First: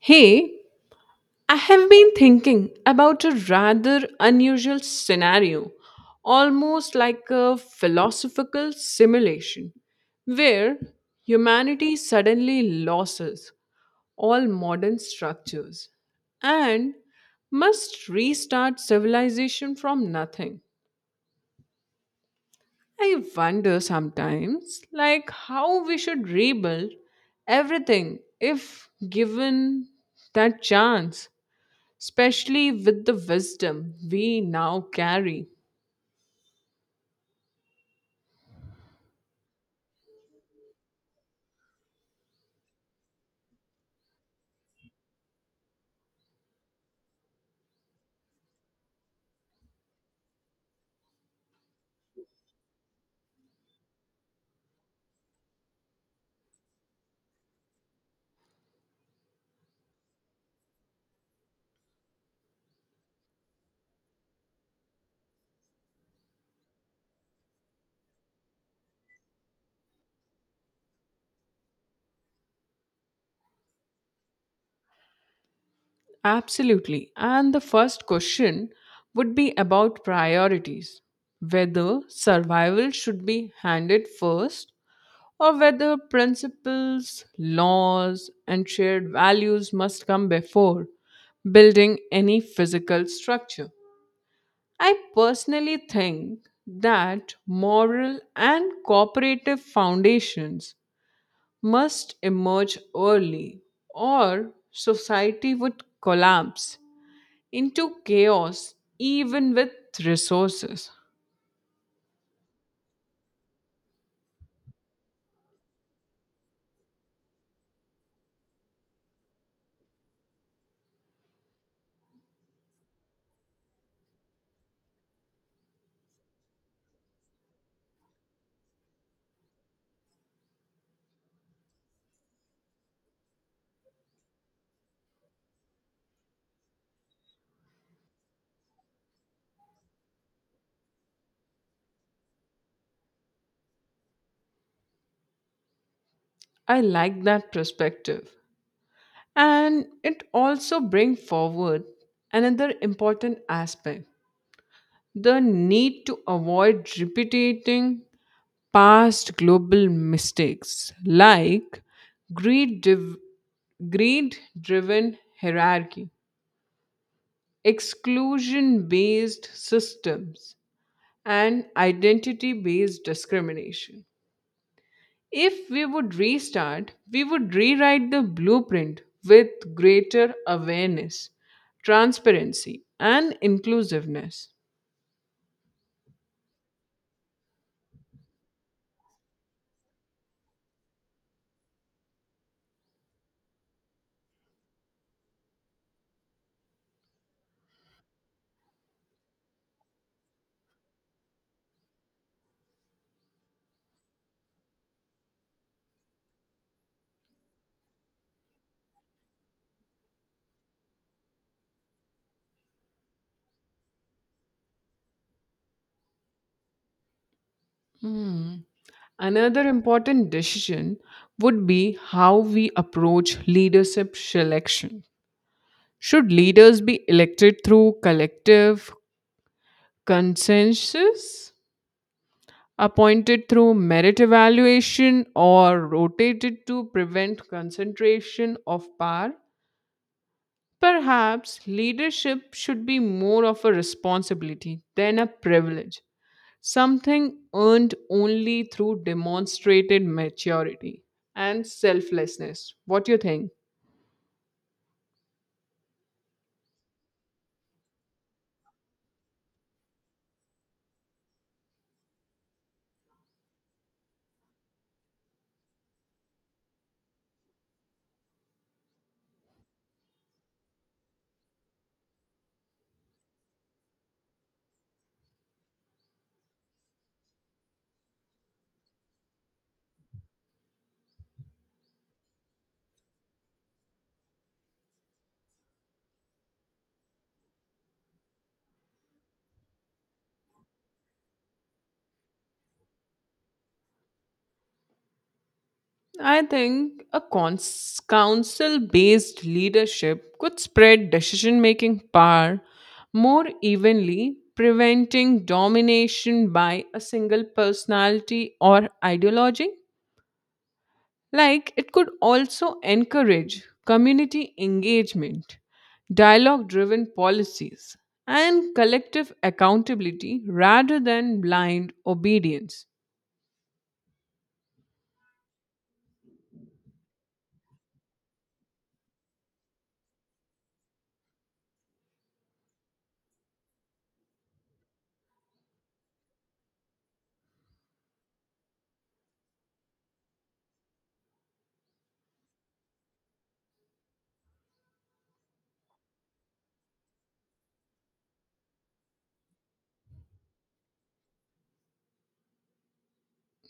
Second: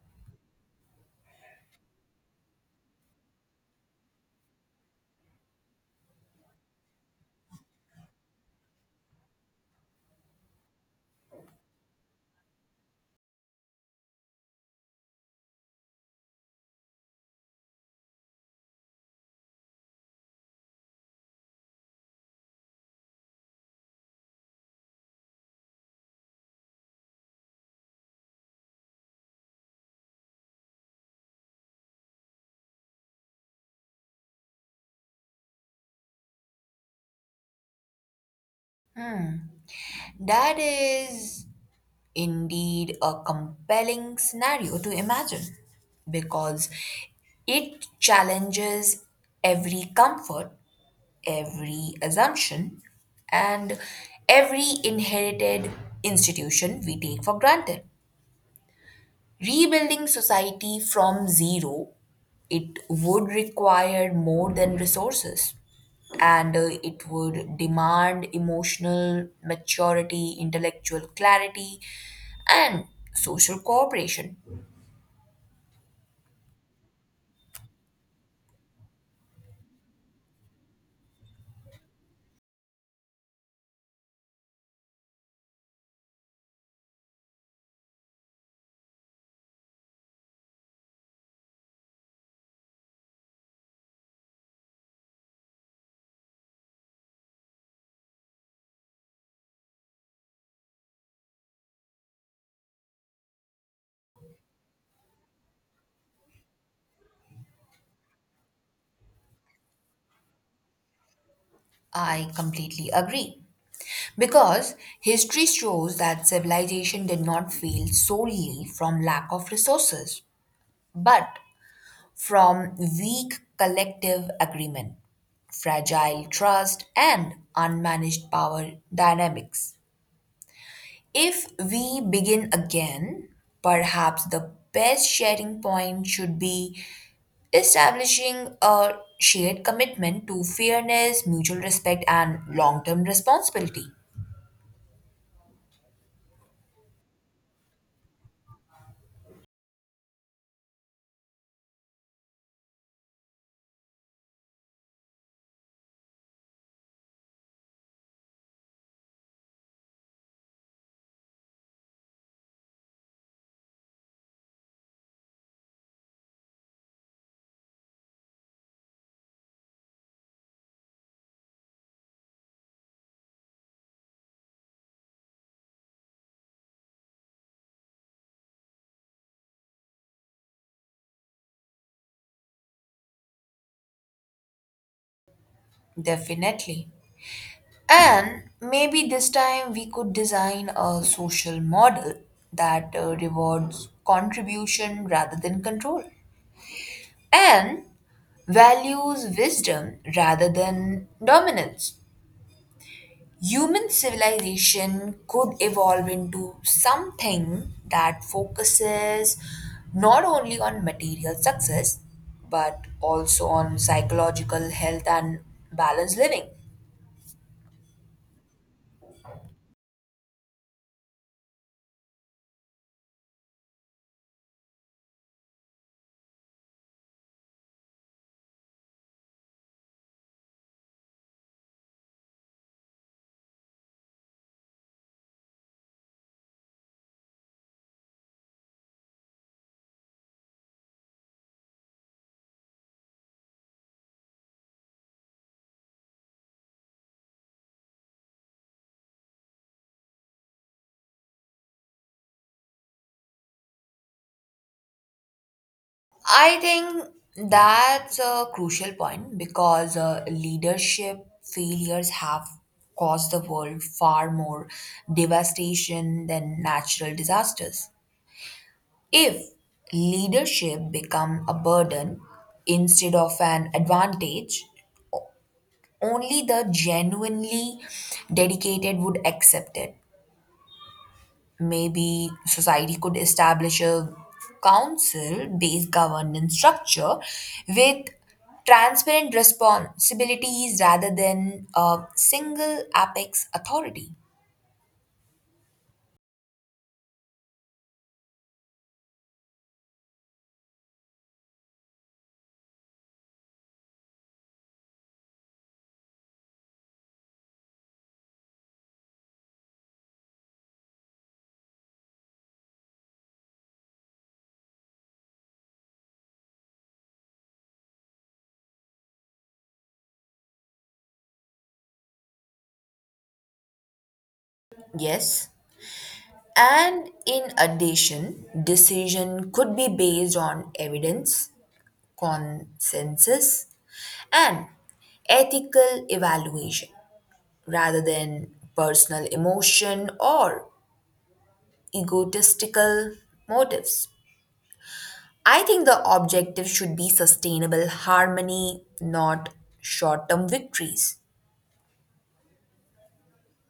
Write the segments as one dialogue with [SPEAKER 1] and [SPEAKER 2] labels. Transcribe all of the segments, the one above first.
[SPEAKER 1] Hey, I have been thinking about a rather unusual scenario, almost like a philosophical simulation, where humanity suddenly loses all modern structures and must restart civilization from nothing. I wonder sometimes, like, how we should rebuild everything if given that chance, especially with the wisdom we now carry.
[SPEAKER 2] That is indeed a compelling scenario to imagine because it challenges every comfort, every assumption, and every inherited institution we take for granted. Rebuilding society from zero, it would require more than resources and it would demand emotional maturity, intellectual clarity, and social cooperation.
[SPEAKER 1] Absolutely. And the first question would be about priorities, whether survival should be handed first or whether principles, laws, and shared values must come before building any physical structure. I personally think that moral and cooperative foundations must emerge early, or society would collapse into chaos even with resources.
[SPEAKER 2] I completely agree. Because history shows that civilization did not fail solely from lack of resources, but from weak collective agreement, fragile trust, and unmanaged power dynamics. If we begin again, perhaps the best sharing point should be establishing a shared commitment to fairness, mutual respect, and long term responsibility.
[SPEAKER 1] I like that perspective. And it also brings forward another important aspect: the need to avoid repeating past global mistakes like greed, div- greed driven hierarchy, exclusion based systems, and identity based discrimination. If we would restart, we would rewrite the blueprint with greater awareness, transparency, and inclusiveness.
[SPEAKER 2] Definitely. And maybe this time we could design a social model that rewards contribution rather than control and values wisdom rather than dominance. Human civilization could evolve into something that focuses not only on material success but also on psychological health and balanced living.
[SPEAKER 1] Hmm. Another important decision would be how we approach leadership selection. Should leaders be elected through collective consensus, appointed through merit evaluation, or rotated to prevent concentration of power? Perhaps leadership should be more of a responsibility than a privilege, something earned only through demonstrated maturity and selflessness. What do you think?
[SPEAKER 2] I think that's a crucial point because leadership failures have caused the world far more devastation than natural disasters. If leadership become a burden instead of an advantage, only the genuinely dedicated would accept it. Maybe society could establish a council based governance structure with transparent responsibilities rather than a single apex authority.
[SPEAKER 1] I think a council based leadership could spread decision making power more evenly, preventing domination by a single personality or ideology. Like, it could also encourage community engagement, dialogue driven policies, and collective accountability rather than blind obedience.
[SPEAKER 2] Yes. And in addition, decision could be based on evidence, consensus, and ethical evaluation rather than personal emotion or egotistical motives. I think the objective should be sustainable harmony, not short term victories.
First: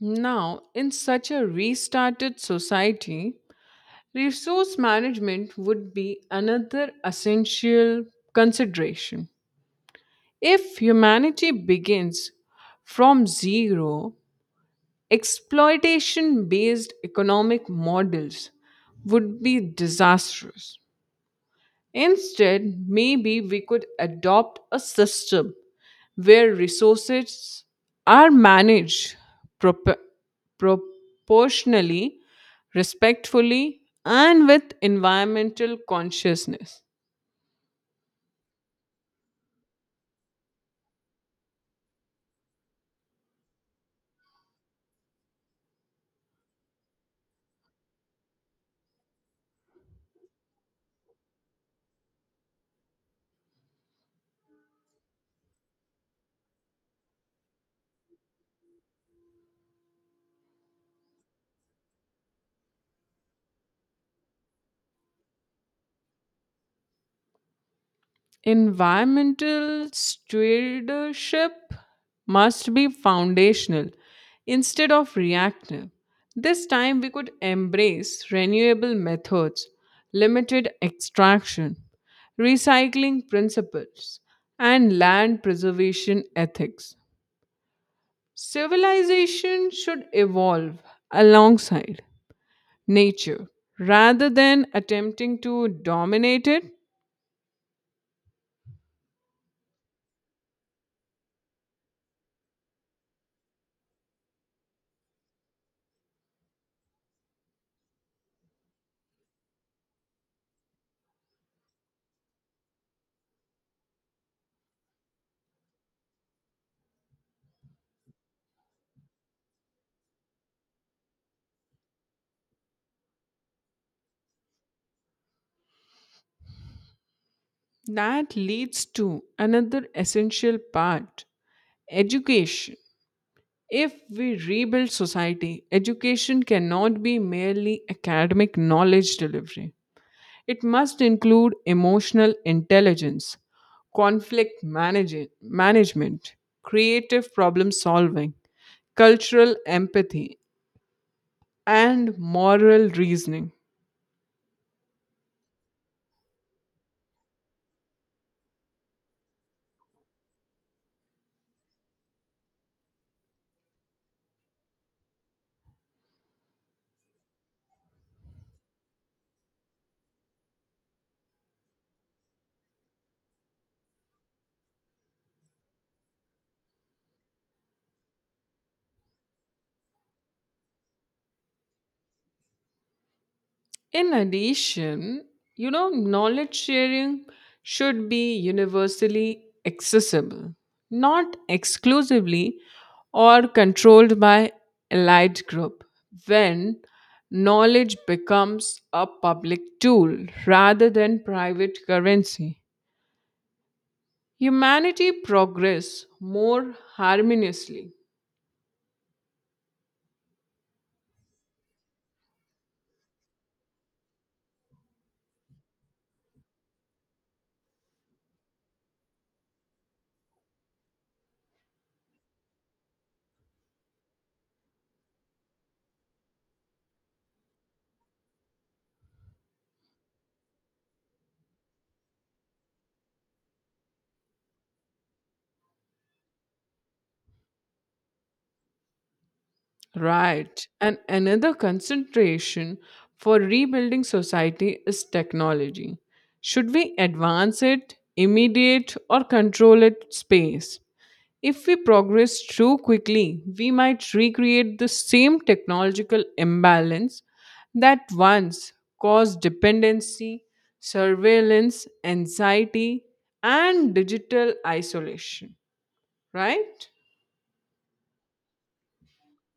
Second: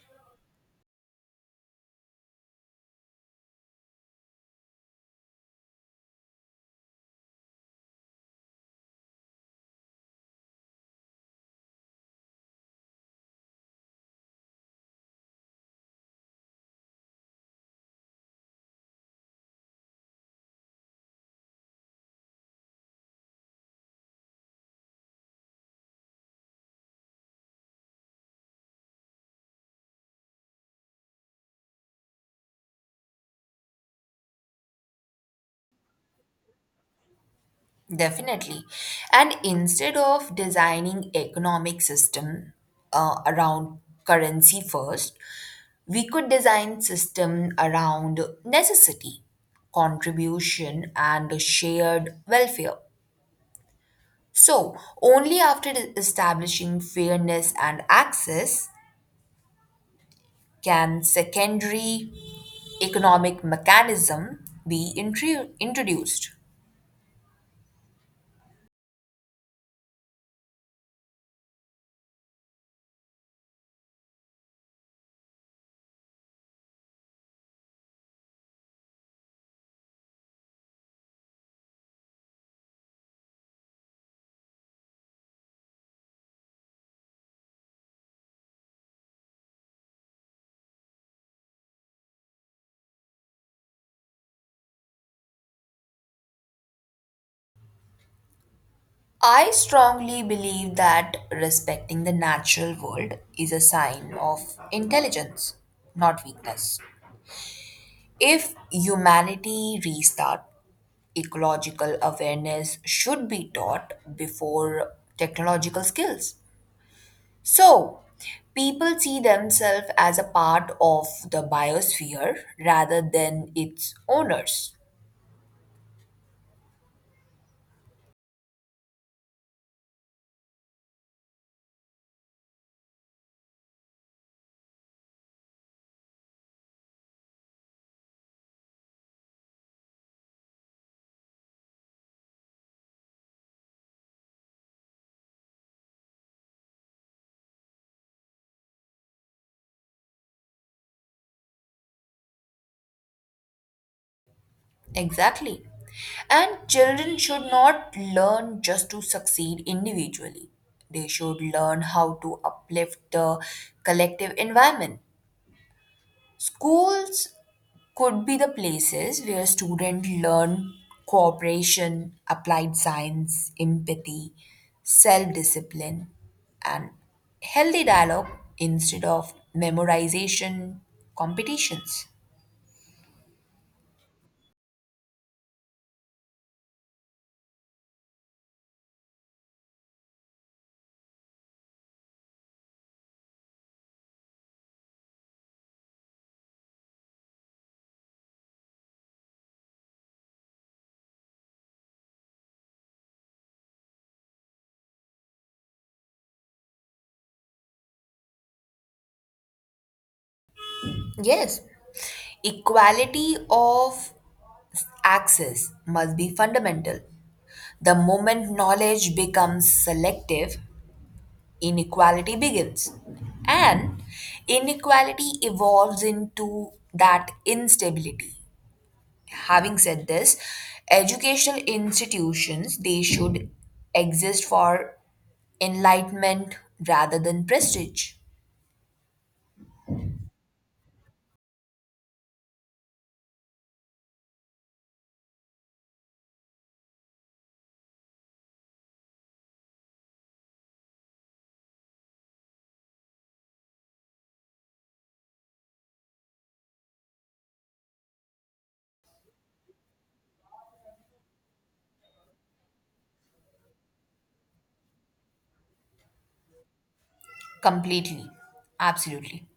[SPEAKER 1] Now, in such a restarted society, resource management would be another essential consideration. If humanity begins from zero, exploitation based economic models would be disastrous. Instead, maybe we could adopt a system where resources are managed prop- proportionally, respectfully, and with environmental consciousness.
[SPEAKER 2] Definitely. And instead of designing economic system around currency first, we could design system around necessity, contribution and shared welfare. So, only after establishing fairness and access can secondary economic mechanism introduced.
[SPEAKER 1] Environmental stewardship must be foundational instead of reactive. This time we could embrace renewable methods, limited extraction, recycling principles, and land preservation ethics. Civilization should evolve alongside nature rather than attempting to dominate it.
[SPEAKER 2] I strongly believe that respecting the natural world is a sign of intelligence, not weakness. If humanity restart, ecological awareness should be taught before technological skills. So, people see themselves as a part of the biosphere rather than its owners.
[SPEAKER 1] That leads to another essential part: education. If we rebuild society, education cannot be merely academic knowledge delivery. It must include emotional intelligence, conflict management, creative problem solving, cultural empathy, and moral reasoning.
[SPEAKER 2] Exactly. And children should not learn just to succeed individually. They should learn how to uplift the collective environment. Schools could be the places where students learn cooperation, applied science, empathy, self discipline, and healthy dialogue instead of memorization competitions.
[SPEAKER 1] In addition, knowledge sharing should be universally accessible, not exclusively or controlled by elite group. When knowledge becomes a public tool rather than private currency, humanity progress more harmoniously.
[SPEAKER 2] Yes, equality of access must be fundamental. The moment knowledge becomes selective, inequality begins. And inequality evolves into that instability. Having said this, educational institutions they should exist for enlightenment rather than prestige.
[SPEAKER 1] Right. And another concentration for rebuilding society is technology. Should we advance it, immediate, or control its space? If we progress too quickly, we might recreate the same technological imbalance that once caused dependency, surveillance, anxiety, and digital isolation. Right?
[SPEAKER 2] Completely. Absolutely.